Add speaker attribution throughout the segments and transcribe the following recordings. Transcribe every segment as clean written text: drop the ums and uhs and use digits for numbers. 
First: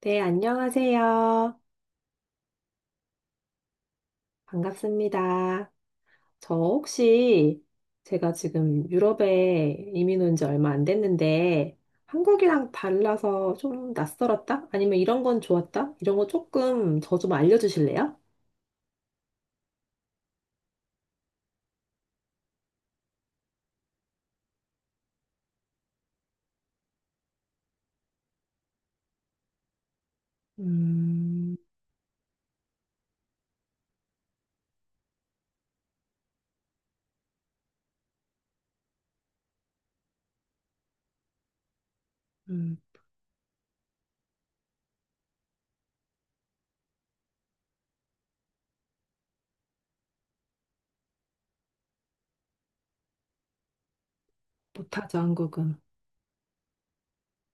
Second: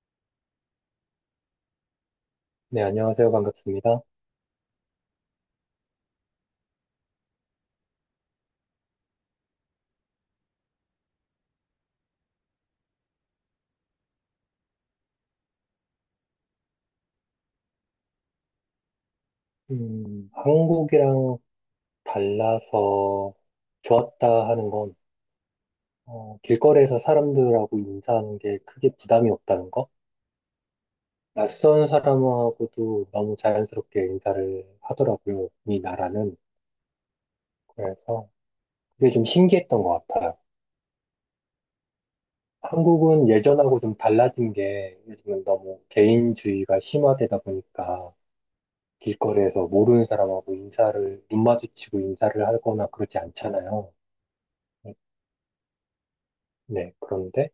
Speaker 1: 네, 안녕하세요.
Speaker 2: 네, 안녕하세요. 반갑습니다.
Speaker 1: 반갑습니다. 저 혹시 제가 지금 유럽에 이민 온 지 얼마 안 됐는데 한국이랑 달라서 좀 낯설었다? 아니면 이런 건 좋았다? 이런 거 조금 저 좀 알려주실래요?
Speaker 2: 한국이랑 달라서 좋았다 하는 건, 길거리에서 사람들하고 인사하는 게 크게 부담이 없다는 거?
Speaker 1: 음,
Speaker 2: 낯선 사람하고도 너무 자연스럽게 인사를 하더라고요. 이 나라는. 그래서 그게 좀 신기했던 것 같아요.
Speaker 1: 음,
Speaker 2: 한국은 예전하고 좀 달라진 게 요즘은 너무 개인주의가 심화되다 보니까 길거리에서 모르는 사람하고 인사를, 눈 마주치고 인사를 하거나 그러지 않잖아요.
Speaker 1: 못하죠, 한국은.
Speaker 2: 네, 그런데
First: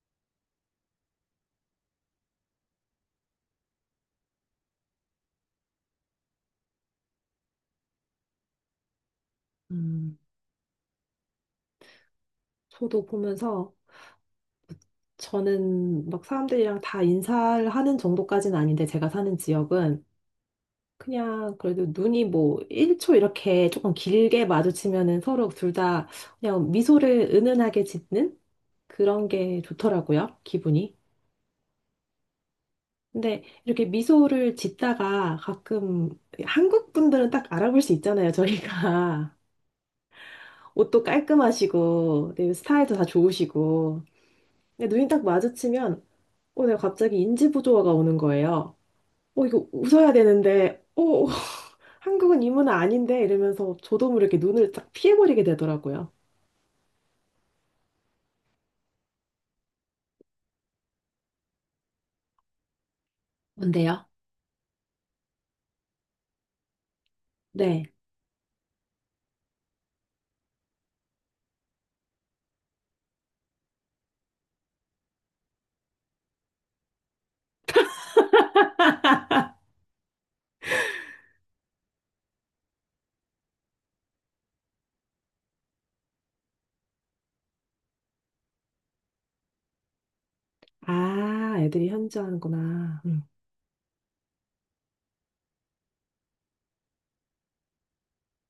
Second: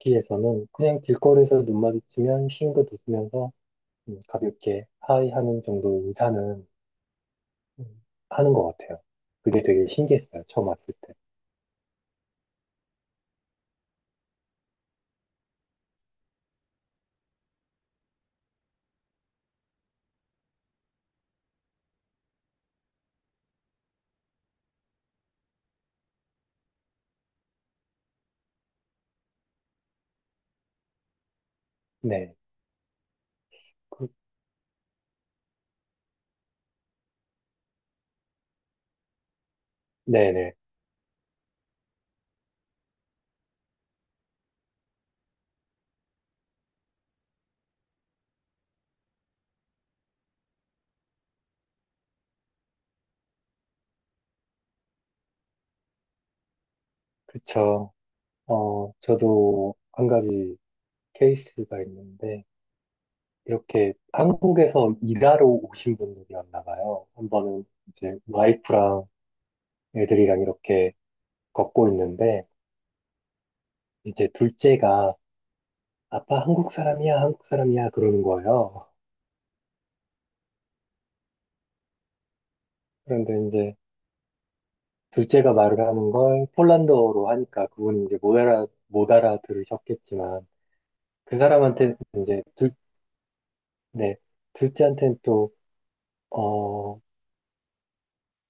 Speaker 2: 여기에서는 그냥 길거리에서 눈 마주치면 싱긋 웃으면서 가볍게 하이 하는 정도 인사는 음, 하는 것 같아요. 그게 되게
Speaker 1: 음,
Speaker 2: 신기했어요. 처음 왔을 때.
Speaker 1: 저도 보면서 저는 막 사람들이랑 다 인사를 하는 정도까지는 아닌데 제가 사는 지역은 그냥 그래도 눈이 뭐 1초 이렇게 조금 길게 마주치면은 서로 둘 다 그냥 미소를 은은하게 짓는 그런 게 좋더라고요, 기분이.
Speaker 2: 네,
Speaker 1: 근데 이렇게
Speaker 2: 그,
Speaker 1: 미소를 짓다가 가끔 한국 분들은 딱 알아볼 수 있잖아요, 저희가.
Speaker 2: 네네,
Speaker 1: 옷도 깔끔하시고, 네, 스타일도 다 좋으시고. 근데 눈이 딱 마주치면, 내가 갑자기 인지부조화가 오는 거예요. 이거 웃어야 되는데, 한국은 이 문화 아닌데 이러면서 저도 모르게 눈을 쫙 피해버리게 되더라고요.
Speaker 2: 그쵸. 저도 한 가지 케이스가 있는데 이렇게
Speaker 1: 뭔데요?
Speaker 2: 한국에서 일하러 오신 분들이었나 봐요. 한 번은
Speaker 1: 네.
Speaker 2: 이제 와이프랑 애들이랑 이렇게 걷고 있는데 이제 둘째가 아빠 한국 사람이야, 한국 사람이야, 그러는 거예요. 그런데 이제 둘째가 말을 하는 걸 폴란드어로 하니까 그분이 이제 못 알아들으셨겠지만 그
Speaker 1: 아, 애들이
Speaker 2: 사람한테 이제
Speaker 1: 현지하는구나. 음.
Speaker 2: 네, 둘째한테는 또, 어,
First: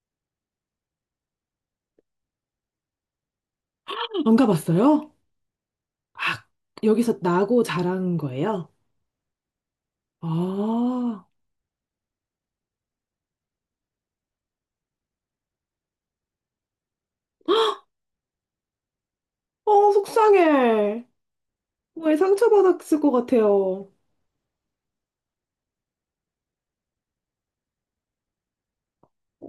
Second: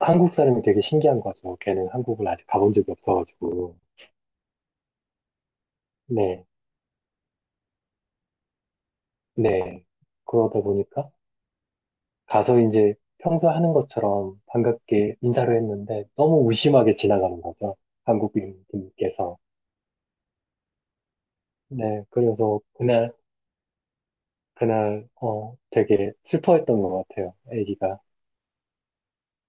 Speaker 2: 한국 사람이 되게 신기한 거죠. 걔는 한국을 아직 가본 적이 없어가지고.
Speaker 1: 안 가봤어요? 아,
Speaker 2: 네,
Speaker 1: 여기서 나고 자란 거예요?
Speaker 2: 네. 그러다
Speaker 1: 아,
Speaker 2: 보니까 가서 이제 평소 하는 것처럼 반갑게 인사를 했는데 너무 무심하게 지나가는 거죠. 한국인분께서.
Speaker 1: 속상해.
Speaker 2: 네,
Speaker 1: 왜
Speaker 2: 그래서
Speaker 1: 상처받았을 것
Speaker 2: 그날
Speaker 1: 같아요.
Speaker 2: 그날 되게 슬퍼했던 것 같아요. 아기가.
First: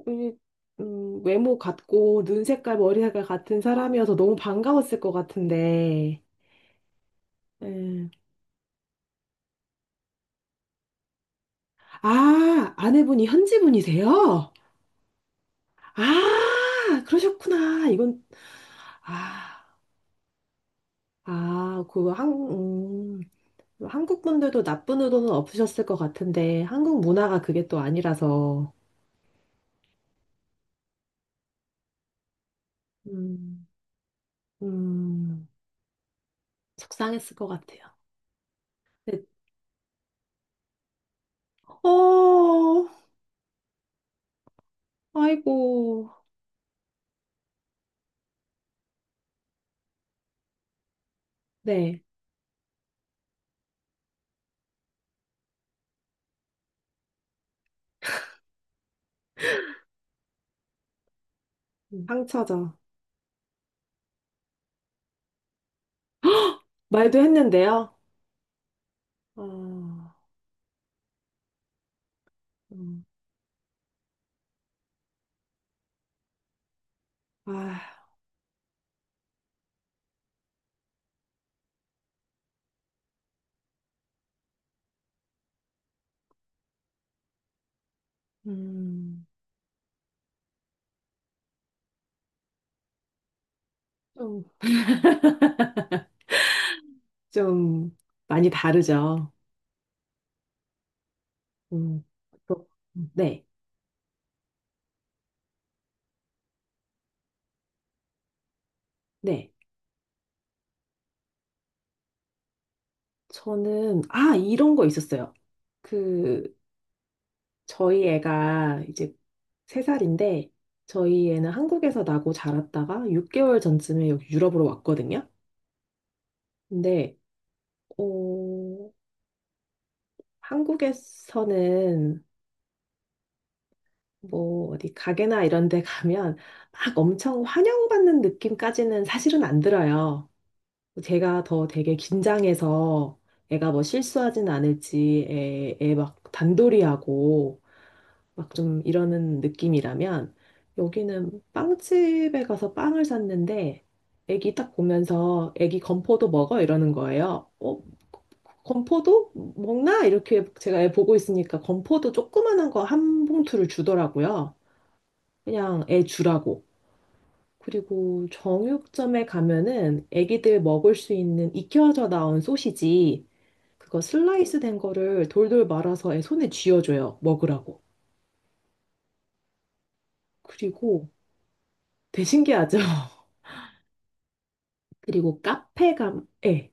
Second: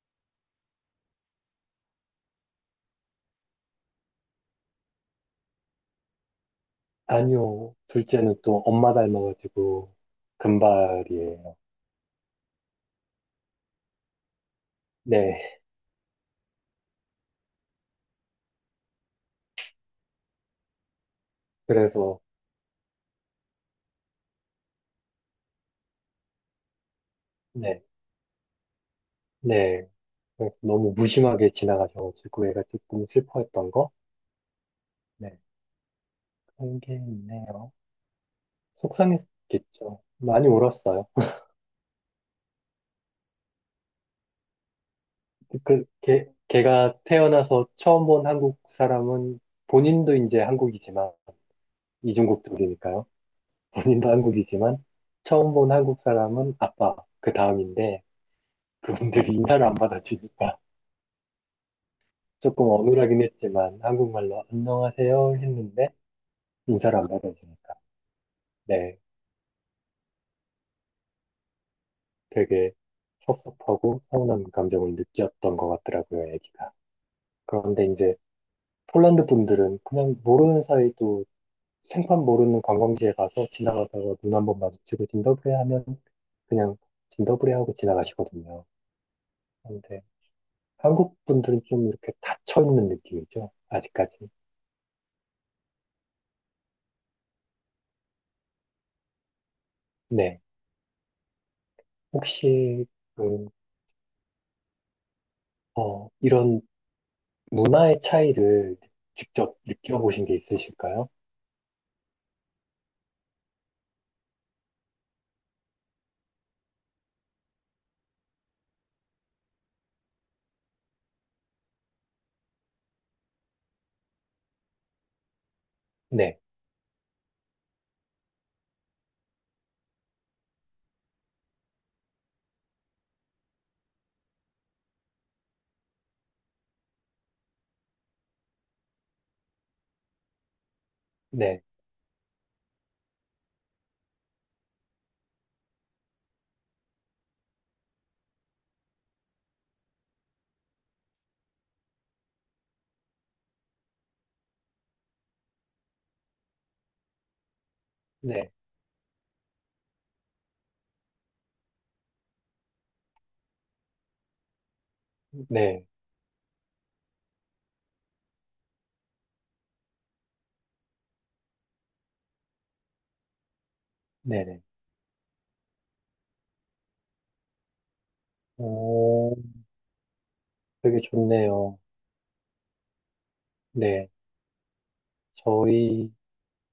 Speaker 1: 이, 외모 같고, 눈 색깔, 머리 색깔 같은 사람이어서 너무 반가웠을 것 같은데.
Speaker 2: 아니요.
Speaker 1: 음.
Speaker 2: 둘째는 또 엄마 닮아가지고 금발이에요.
Speaker 1: 아, 아내분이 현지분이세요?
Speaker 2: 네.
Speaker 1: 아, 그러셨구나. 이건, 아, 그
Speaker 2: 그래서
Speaker 1: 한국 분들도 나쁜 의도는 없으셨을 것 같은데, 한국 문화가 그게 또
Speaker 2: 네.
Speaker 1: 아니라서,
Speaker 2: 네. 그래서 너무 무심하게 지나가셔가지고 애가 조금
Speaker 1: 음,
Speaker 2: 슬퍼했던 거? 네.
Speaker 1: 음,
Speaker 2: 그런 게
Speaker 1: 속상했을 것
Speaker 2: 있네요.
Speaker 1: 같아요. 네.
Speaker 2: 속상했겠죠. 많이 울었어요.
Speaker 1: 어, 아이고,
Speaker 2: 걔가 태어나서 처음 본 한국 사람은 본인도 이제 한국이지만
Speaker 1: 네,
Speaker 2: 이중국적이니까요. 본인도 한국이지만 처음 본 한국 사람은 아빠, 그 다음인데 그분들이 인사를 안 받아주니까 조금
Speaker 1: 상처죠.
Speaker 2: 어눌하긴 했지만 한국말로 안녕하세요 했는데 인사를 안
Speaker 1: 말도
Speaker 2: 받아주니까
Speaker 1: 했는데요.
Speaker 2: 네,
Speaker 1: 어,
Speaker 2: 되게
Speaker 1: 음,
Speaker 2: 섭섭하고 서운한 감정을 느꼈던 것 같더라고요, 애기가.
Speaker 1: 아,
Speaker 2: 그런데 이제 폴란드 분들은 그냥 모르는 사이도 생판 모르는 관광지에 가서 지나가다가 눈 한 번 마주치고 진더브레 하면 그냥 진더브레 하고 지나가시거든요.
Speaker 1: 음,
Speaker 2: 근데 한국 분들은 좀 이렇게 닫혀 있는 느낌이죠. 아직까지.
Speaker 1: 좀, 좀 많이 다르죠.
Speaker 2: 네.
Speaker 1: 음, 또,
Speaker 2: 혹시,
Speaker 1: 네,
Speaker 2: 음, 이런 문화의 차이를
Speaker 1: 네.
Speaker 2: 직접 느껴보신 게 있으실까요?
Speaker 1: 저는, 이런 거 있었어요. 그, 저희 애가 이제 세살인데 저희 애는 한국에서 나고 자랐다가 6개월 전쯤에 여기 유럽으로 왔거든요.
Speaker 2: 네.
Speaker 1: 근데, 어, 한국에서는 뭐 어디 가게나 이런 데 가면 막 엄청 환영받는 느낌까지는 사실은 안 들어요. 제가
Speaker 2: 네.
Speaker 1: 더 되게 긴장해서 애가 뭐 실수하진 않을지 애막 단돌이하고 막 좀 이러는 느낌이라면 여기는 빵집에 가서 빵을 샀는데 애기 딱 보면서 애기 건포도 먹어 이러는 거예요.
Speaker 2: 네.
Speaker 1: 건포도 먹나? 이렇게 제가 애 보고 있으니까 건포도 조그만한 거 한 봉투를 주더라고요. 그냥
Speaker 2: 네.
Speaker 1: 애 주라고. 그리고 정육점에 가면은 애기들 먹을 수 있는 익혀져 나온 소시지 그거 슬라이스
Speaker 2: 네네.
Speaker 1: 된 거를 돌돌 말아서 애 손에 쥐어줘요. 먹으라고.
Speaker 2: 오, 되게
Speaker 1: 그리고
Speaker 2: 좋네요.
Speaker 1: 되게 신기하죠?
Speaker 2: 네.
Speaker 1: 그리고 카페
Speaker 2: 저희
Speaker 1: 예,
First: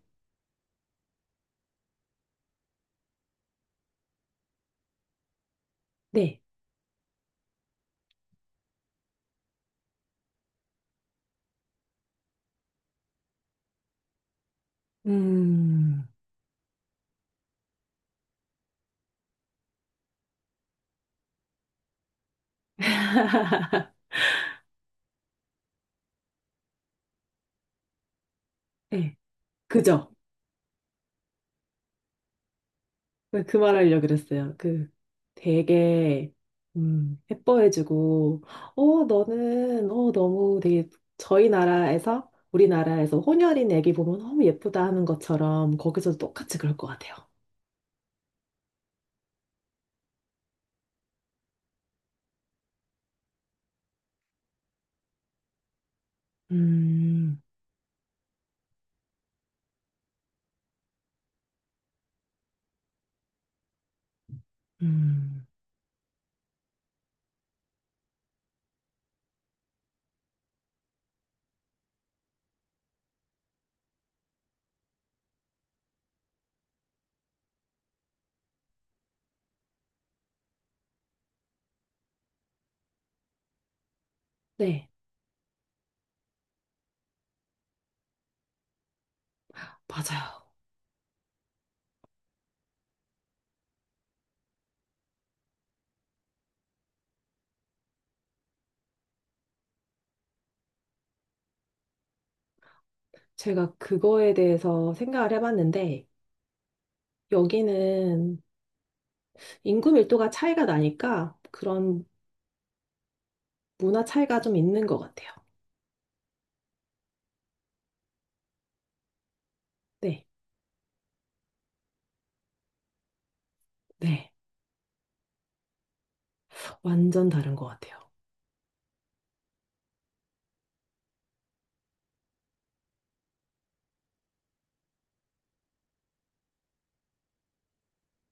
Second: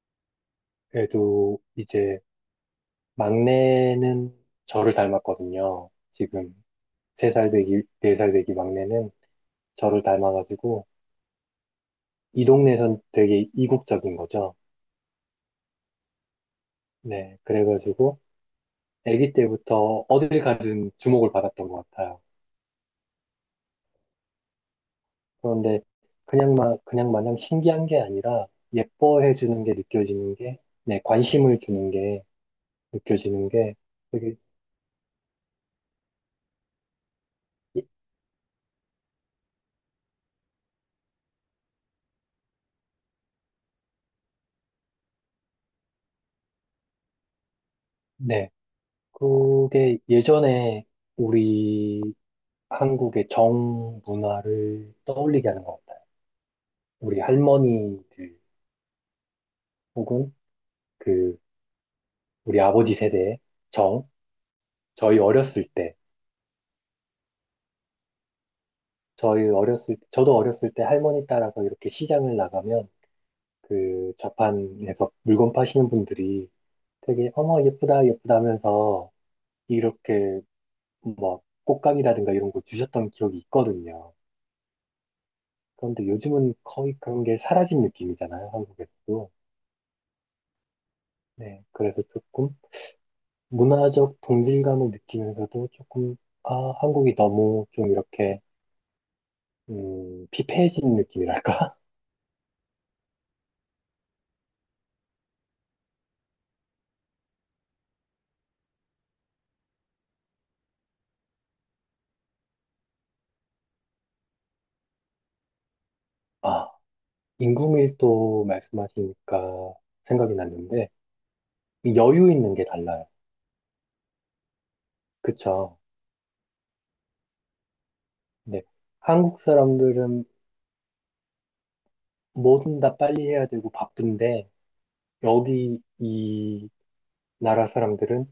Speaker 2: 애도 이제 막내는 저를 닮았거든요.
Speaker 1: 네.
Speaker 2: 지금 3살 되기, 4살 되기 막내는 저를 닮아가지고 이 동네에선 되게 이국적인 거죠.
Speaker 1: 음,
Speaker 2: 네, 그래가지고 아기 때부터 어딜 가든 주목을 받았던 것 같아요. 그런데 그냥 마냥 신기한 게 아니라
Speaker 1: 예,
Speaker 2: 예뻐해 주는 게
Speaker 1: 그죠?
Speaker 2: 느껴지는 게, 네, 관심을 주는 게 느껴지는
Speaker 1: 그
Speaker 2: 게
Speaker 1: 말하려고
Speaker 2: 되게,
Speaker 1: 그랬어요. 그 되게,
Speaker 2: 예-
Speaker 1: 예뻐해주고, 너는, 너무 되게 저희 나라에서, 우리나라에서 혼혈인 애기 보면 너무 예쁘다 하는 것처럼 거기서도 똑같이 그럴 것 같아요.
Speaker 2: 네, 그게 예전에 우리 한국의 정 문화를 떠올리게 하는 것 같아요. 우리
Speaker 1: 음,
Speaker 2: 할머니들 혹은 그 우리 아버지 세대의 정, 저희
Speaker 1: 음,
Speaker 2: 어렸을 때 저희 어렸을, 저도 어렸을 때 할머니 따라서 이렇게 시장을 나가면 그 좌판에서 물건 파시는 분들이 되게 어머 예쁘다 예쁘다 하면서 이렇게 뭐 꽃감이라든가 이런 거 주셨던 기억이 있거든요.
Speaker 1: 네,
Speaker 2: 그런데 요즘은 거의 그런 게 사라진 느낌이잖아요, 한국에서도.
Speaker 1: 맞아요.
Speaker 2: 네, 그래서 조금 문화적 동질감을 느끼면서도 조금 아, 한국이 너무 좀 이렇게 피폐해진 느낌이랄까?
Speaker 1: 제가 그거에 대해서 생각을 해봤는데, 여기는 인구 밀도가 차이가 나니까 그런 문화 차이가 좀 있는 것 같아요.
Speaker 2: 인구밀도 말씀하시니까
Speaker 1: 네,
Speaker 2: 생각이 났는데 이 여유 있는 게 달라요.
Speaker 1: 네,
Speaker 2: 그쵸?
Speaker 1: 완전 다른 것 같아요.
Speaker 2: 죠 한국 사람들은 뭐든 다 빨리 해야 되고 바쁜데 여기 이 나라 사람들은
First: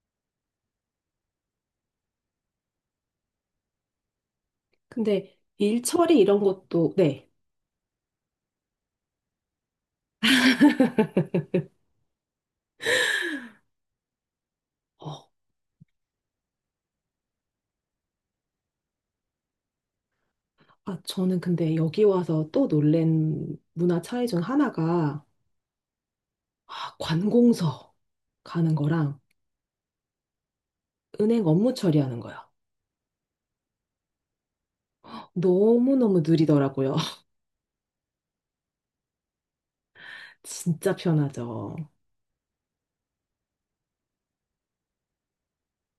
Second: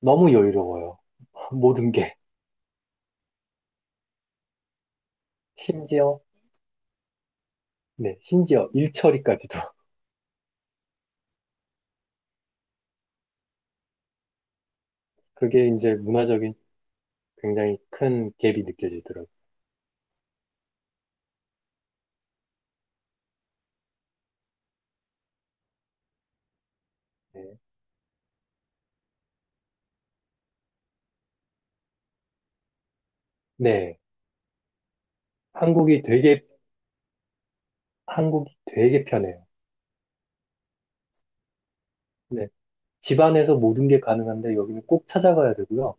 Speaker 2: 너무 여유로워요. 모든 게
Speaker 1: 근데 일 처리
Speaker 2: 심지어
Speaker 1: 이런 것도, 네.
Speaker 2: 네 심지어 일처리까지도
Speaker 1: 어,
Speaker 2: 그게 이제 문화적인 굉장히 큰 갭이 느껴지더라고요.
Speaker 1: 저는 근데 여기 와서 또 놀란 문화 차이 중 하나가 아,
Speaker 2: 네,
Speaker 1: 관공서 가는 거랑 은행 업무 처리하는 거예요.
Speaker 2: 네. 한국이
Speaker 1: 너무너무
Speaker 2: 되게
Speaker 1: 느리더라고요.
Speaker 2: 한국이 되게 편해요.
Speaker 1: 진짜 편하죠.
Speaker 2: 네, 집 안에서 모든 게 가능한데 여기는 꼭 찾아가야 되고요.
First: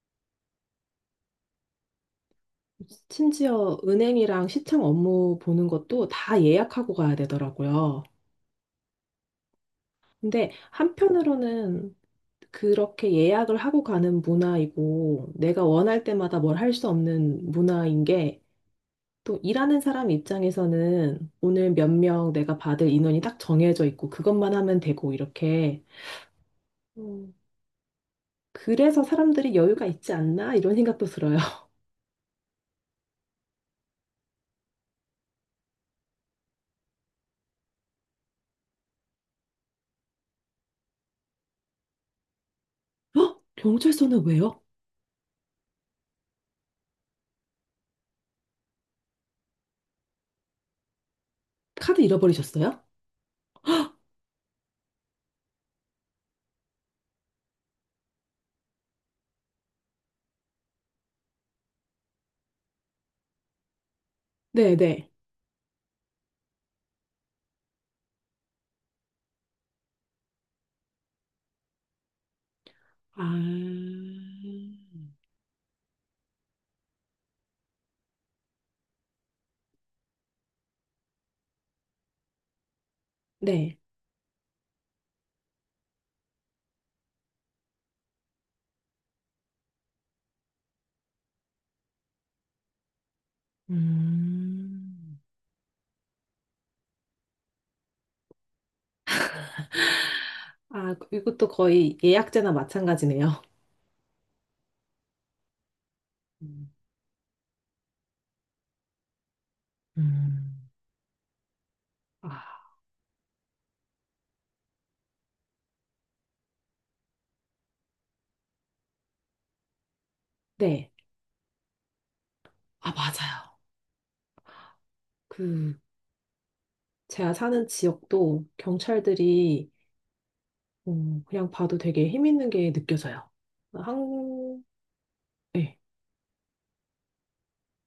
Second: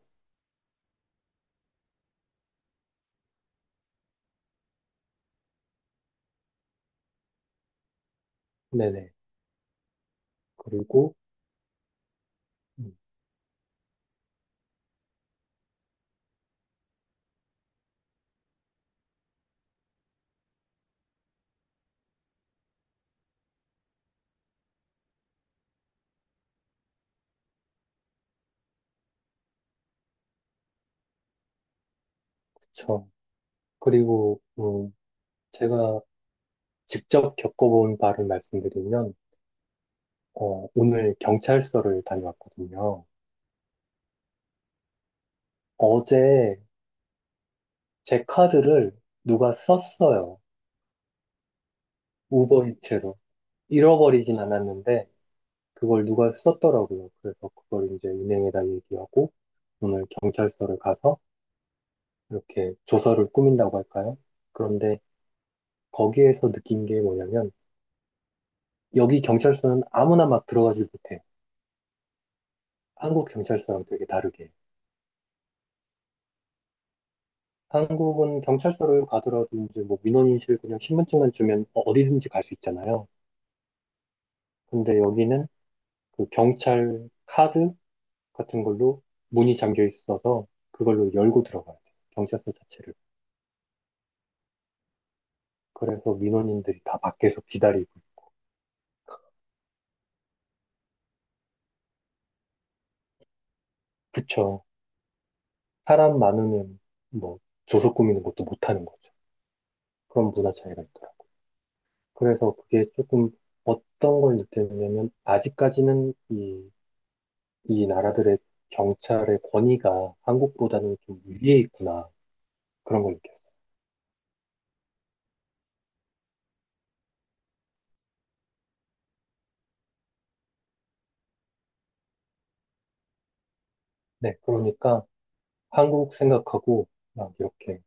Speaker 1: 심지어 은행이랑 시청 업무 보는 것도 다 예약하고 가야 되더라고요.
Speaker 2: 네네.
Speaker 1: 근데
Speaker 2: 그리고,
Speaker 1: 한편으로는
Speaker 2: 음,
Speaker 1: 그렇게 예약을 하고 가는 문화이고, 내가 원할 때마다 뭘 할 수 없는 문화인 게, 또 일하는 사람 입장에서는 오늘 몇 명 내가 받을 인원이 딱 정해져 있고, 그것만 하면 되고, 이렇게. 음. 그래서 사람들이 여유가 있지 않나? 이런 생각도 들어요.
Speaker 2: 그쵸. 그리고, 제가 직접 겪어본 바를 말씀드리면, 오늘 경찰서를 다녀왔거든요.
Speaker 1: 어? 경찰서는 왜요?
Speaker 2: 어제 제 카드를 누가 썼어요.
Speaker 1: 카드 잃어버리셨어요?
Speaker 2: 우버이츠로. 잃어버리진 않았는데, 그걸 누가 썼더라고요. 그래서 그걸 이제 은행에다 얘기하고, 오늘 경찰서를 가서 이렇게 조서를 꾸민다고 할까요? 그런데
Speaker 1: 네네.
Speaker 2: 거기에서 느낀 게 뭐냐면, 여기 경찰서는 아무나 막 들어가지 못해요. 한국 경찰서랑
Speaker 1: 아,
Speaker 2: 되게 다르게. 한국은 경찰서를 가더라도 이제 뭐 민원인실 그냥 신분증만 주면 어디든지 갈 수 있잖아요.
Speaker 1: 네.
Speaker 2: 근데 여기는 그 경찰 카드 같은 걸로 문이 잠겨 있어서 그걸로 열고 들어가야 돼요. 경찰서 자체를.
Speaker 1: 음,
Speaker 2: 그래서 민원인들이 다 밖에서 기다리고.
Speaker 1: 아, 이것도 거의 예약제나 마찬가지네요.
Speaker 2: 그쵸. 사람
Speaker 1: 음.
Speaker 2: 많으면 뭐 조서 꾸미는 것도 못하는 거죠. 그런 문화
Speaker 1: 음.
Speaker 2: 차이가 있더라고요.
Speaker 1: 아,
Speaker 2: 그래서 그게 조금 어떤 걸 느꼈냐면 아직까지는 이 나라들의 경찰의 권위가
Speaker 1: 네.
Speaker 2: 한국보다는 좀 위에 있구나.
Speaker 1: 아,
Speaker 2: 그런 걸 느꼈어요.
Speaker 1: 맞아요. 그, 제가 사는 지역도 경찰들이 그냥 봐도 되게 힘 있는 게 느껴져요. 한,
Speaker 2: 네,
Speaker 1: 국
Speaker 2: 그러니까
Speaker 1: 네.
Speaker 2: 한국 생각하고 막 이렇게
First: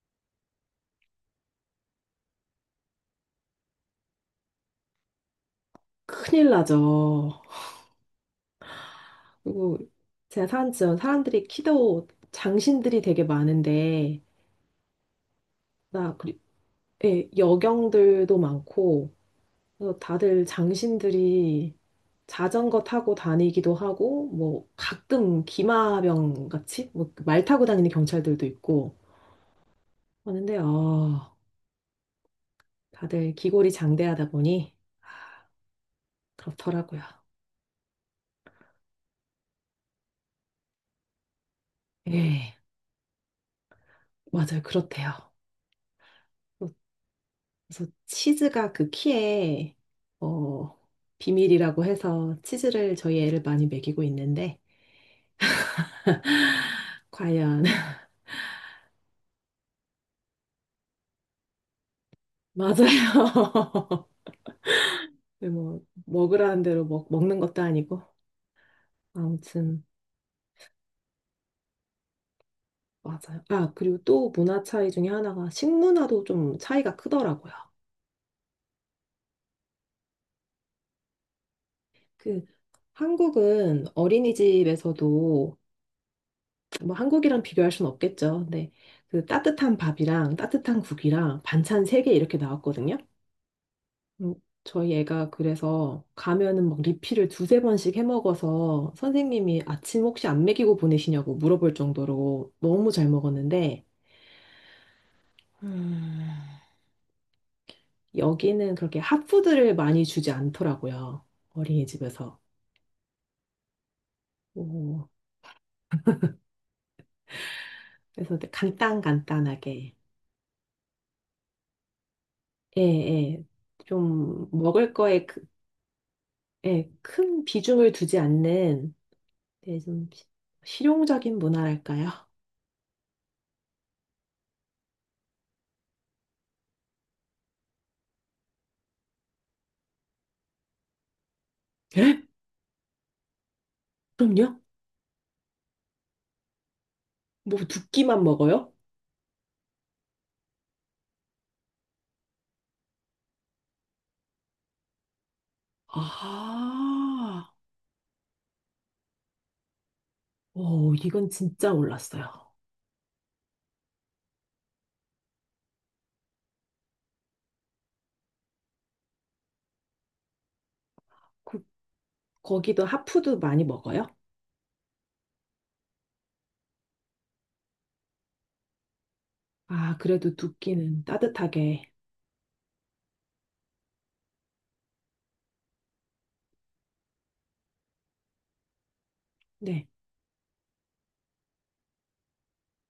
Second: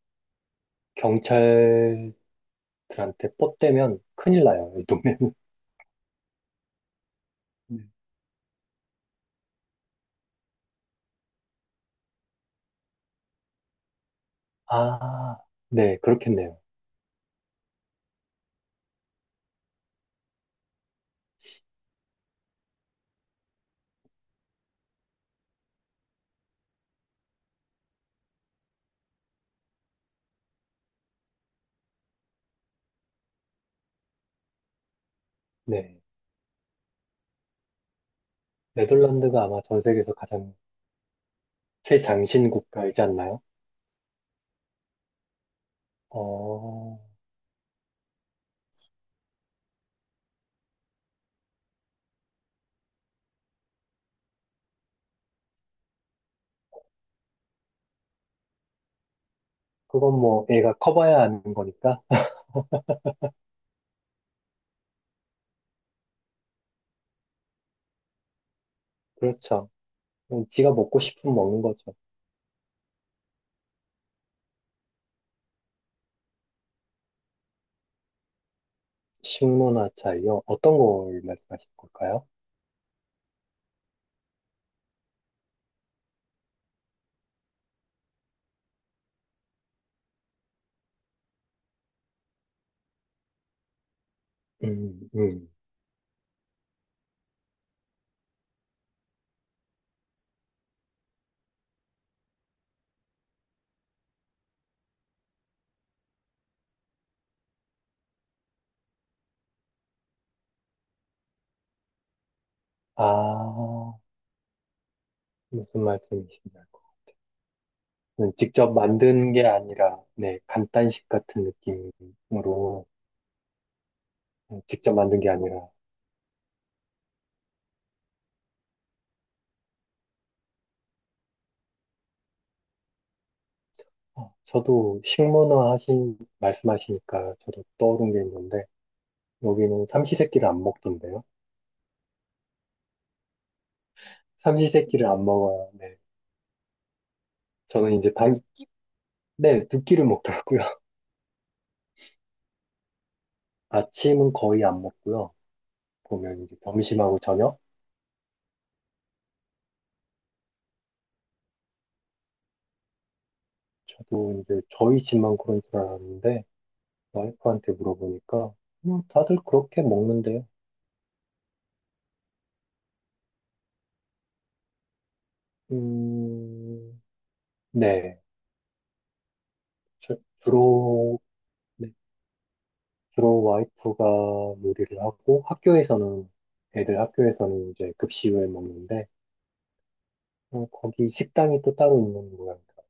Speaker 2: 경찰들한테 뻗대면 큰일 나요. 이 동네는.
Speaker 1: 큰일 나죠.
Speaker 2: 네.
Speaker 1: 그리고 제가 사는 지역 사람들이 키도 장신들이 되게 많은데,
Speaker 2: 아, 네,
Speaker 1: 나, 그리,
Speaker 2: 그렇겠네요.
Speaker 1: 예, 여경들도 많고, 그래서 다들 장신들이 자전거 타고 다니기도 하고, 뭐, 가끔 기마병 같이, 뭐, 말 타고 다니는 경찰들도 있고, 하는데 다들 기골이 장대하다 보니
Speaker 2: 네.
Speaker 1: 그렇더라고요.
Speaker 2: 네덜란드가 아마 전 세계에서 가장 최장신
Speaker 1: 예,
Speaker 2: 국가이지 않나요?
Speaker 1: 맞아요. 그렇대요.
Speaker 2: 어,
Speaker 1: 그래서 치즈가 그 키에 어, 비밀이라고 해서 치즈를 저희 애를 많이 먹이고 있는데 과연
Speaker 2: 그건 뭐 애가 커봐야 아는 거니까.
Speaker 1: 맞아요. 뭐 먹으라는 대로 먹는 것도 아니고
Speaker 2: 그렇죠.
Speaker 1: 아무튼
Speaker 2: 그럼 지가 먹고 싶으면 먹는 거죠.
Speaker 1: 맞아요. 아, 그리고 또 문화 차이 중에 하나가 식문화도 좀 차이가 크더라고요.
Speaker 2: 식문화 차이요. 어떤 걸 말씀하실 걸까요?
Speaker 1: 그 한국은 어린이집에서도 뭐 한국이랑 비교할 순 없겠죠. 근데 그 따뜻한 밥이랑 따뜻한 국이랑 반찬 세 개 이렇게 나왔거든요. 음, 저희
Speaker 2: 음,
Speaker 1: 애가
Speaker 2: 음.
Speaker 1: 그래서 가면은 막 리필을 두세 번씩 해 먹어서 선생님이 아침 혹시 안 먹이고 보내시냐고 물어볼 정도로 너무 잘 먹었는데 음, 여기는 그렇게 핫푸드를 많이 주지 않더라고요. 어린이집에서.
Speaker 2: 아,
Speaker 1: 오,
Speaker 2: 무슨 말씀이신지 알 것. 같아요.
Speaker 1: 그래서
Speaker 2: 직접 만든 게
Speaker 1: 간단간단하게.
Speaker 2: 아니라, 네, 간단식 같은
Speaker 1: 예,
Speaker 2: 느낌으로
Speaker 1: 예. 좀 먹을
Speaker 2: 직접 만든
Speaker 1: 거에
Speaker 2: 게
Speaker 1: 그
Speaker 2: 아니라,
Speaker 1: 예, 큰 비중을 두지 않는 예, 좀 실용적인 문화랄까요?
Speaker 2: 저도 말씀하시니까 저도 떠오른 게 있는데, 여기는 삼시세끼를 안 먹던데요?
Speaker 1: 예? 그럼요?
Speaker 2: 삼시세끼를 안 먹어요. 네.
Speaker 1: 뭐 두
Speaker 2: 저는 이제
Speaker 1: 끼만 먹어요?
Speaker 2: 네, 두 끼를 먹더라고요. 아침은 거의 안 먹고요. 보면 이제 점심하고
Speaker 1: 아,
Speaker 2: 저녁?
Speaker 1: 오, 이건 진짜 몰랐어요.
Speaker 2: 저도 이제 저희 집만 그런 줄 알았는데, 와이프한테 물어보니까 뭐 다들 그렇게 먹는데요.
Speaker 1: 그, 거기도 핫푸드 많이 먹어요?
Speaker 2: 음, 네.
Speaker 1: 아,
Speaker 2: 주,
Speaker 1: 그래도 두 끼는
Speaker 2: 로
Speaker 1: 따뜻하게.
Speaker 2: 주로 와이프가 요리를 하고 학교에서는 애들 학교에서는 이제 급식을 먹는데
Speaker 1: 네.
Speaker 2: 거기 식당이 또 따로 있는 모양이다.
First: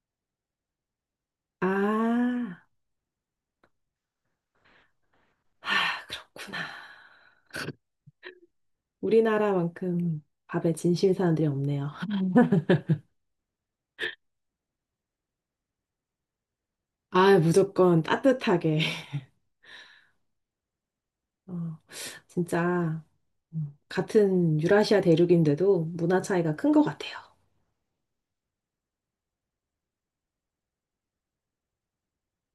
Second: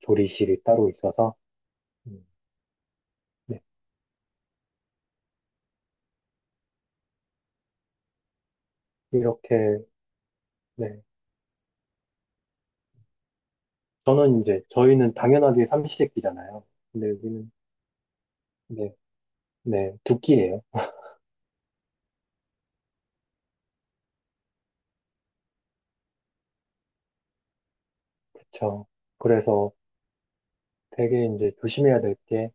Speaker 2: 조리실이 따로 있어서 음,
Speaker 1: 아,
Speaker 2: 네.
Speaker 1: 아, 그렇구나.
Speaker 2: 이렇게
Speaker 1: 우리나라만큼 밥에
Speaker 2: 네.
Speaker 1: 진심인 사람들이 없네요.
Speaker 2: 저는 이제 저희는 당연하게 삼시세끼잖아요. 근데
Speaker 1: 아,
Speaker 2: 여기는
Speaker 1: 무조건 따뜻하게.
Speaker 2: 네. 네. 두 끼예요.
Speaker 1: 어, 진짜. 같은 유라시아 대륙인데도 문화 차이가 큰 것 같아요.
Speaker 2: 그렇죠. 그래서 되게 이제 조심해야 될게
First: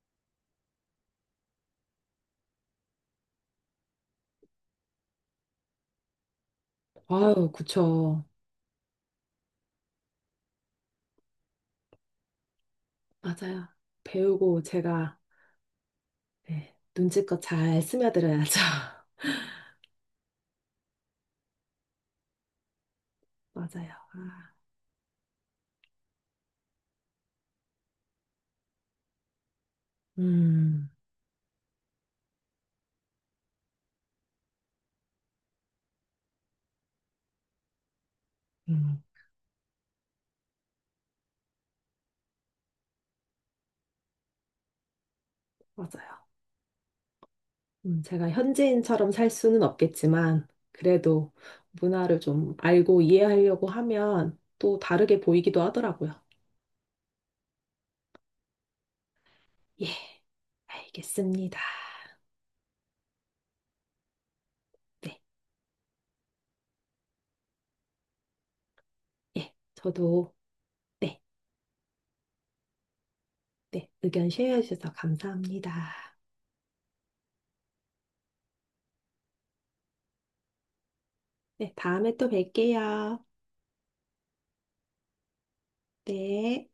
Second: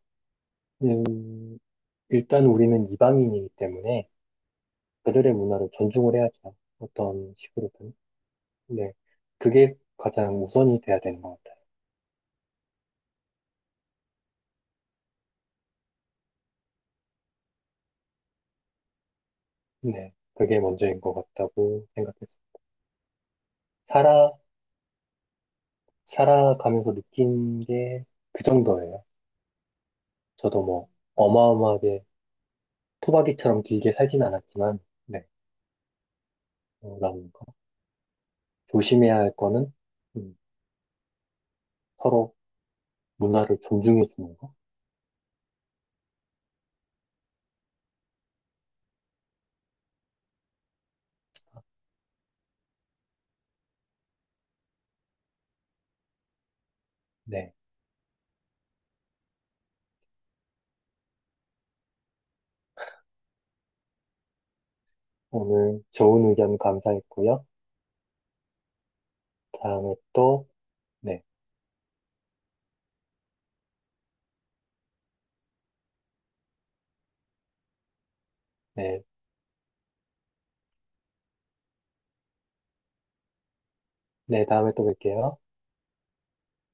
Speaker 2: 일단 우리는 이방인이기 때문에 그들의 문화를 존중을 해야죠. 어떤
Speaker 1: 아유,
Speaker 2: 식으로든.
Speaker 1: 그쵸.
Speaker 2: 네. 그게 가장 우선이 돼야 되는 것 같아요.
Speaker 1: 맞아요. 배우고 제가 네, 눈치껏 잘 스며들어야죠.
Speaker 2: 네. 그게 먼저인 것 같다고 생각했어요.
Speaker 1: 맞아요.
Speaker 2: 살아,
Speaker 1: 아,
Speaker 2: 살아가면서 느낀 게 그 정도예요. 저도 뭐
Speaker 1: 음,
Speaker 2: 어마어마하게 토박이처럼 길게 살진 않았지만, 네. 라는 거.
Speaker 1: 음,
Speaker 2: 조심해야 할 거는, 음, 서로 문화를 존중해 주는 거.
Speaker 1: 맞아요. 제가 현지인처럼 살 수는 없겠지만, 그래도 문화를 좀 알고 이해하려고 하면 또 다르게 보이기도 하더라고요.
Speaker 2: 네.
Speaker 1: 예, 알겠습니다. 네,
Speaker 2: 오늘 좋은 의견 감사했고요.
Speaker 1: 예,
Speaker 2: 다음에
Speaker 1: 저도,
Speaker 2: 또,
Speaker 1: 네,
Speaker 2: 네.
Speaker 1: 네, 의견 쉐어해 주셔서 감사합니다.
Speaker 2: 네.
Speaker 1: 네, 다음에 또 뵐게요.
Speaker 2: 네, 다음에 또 뵐게요.
Speaker 1: 네.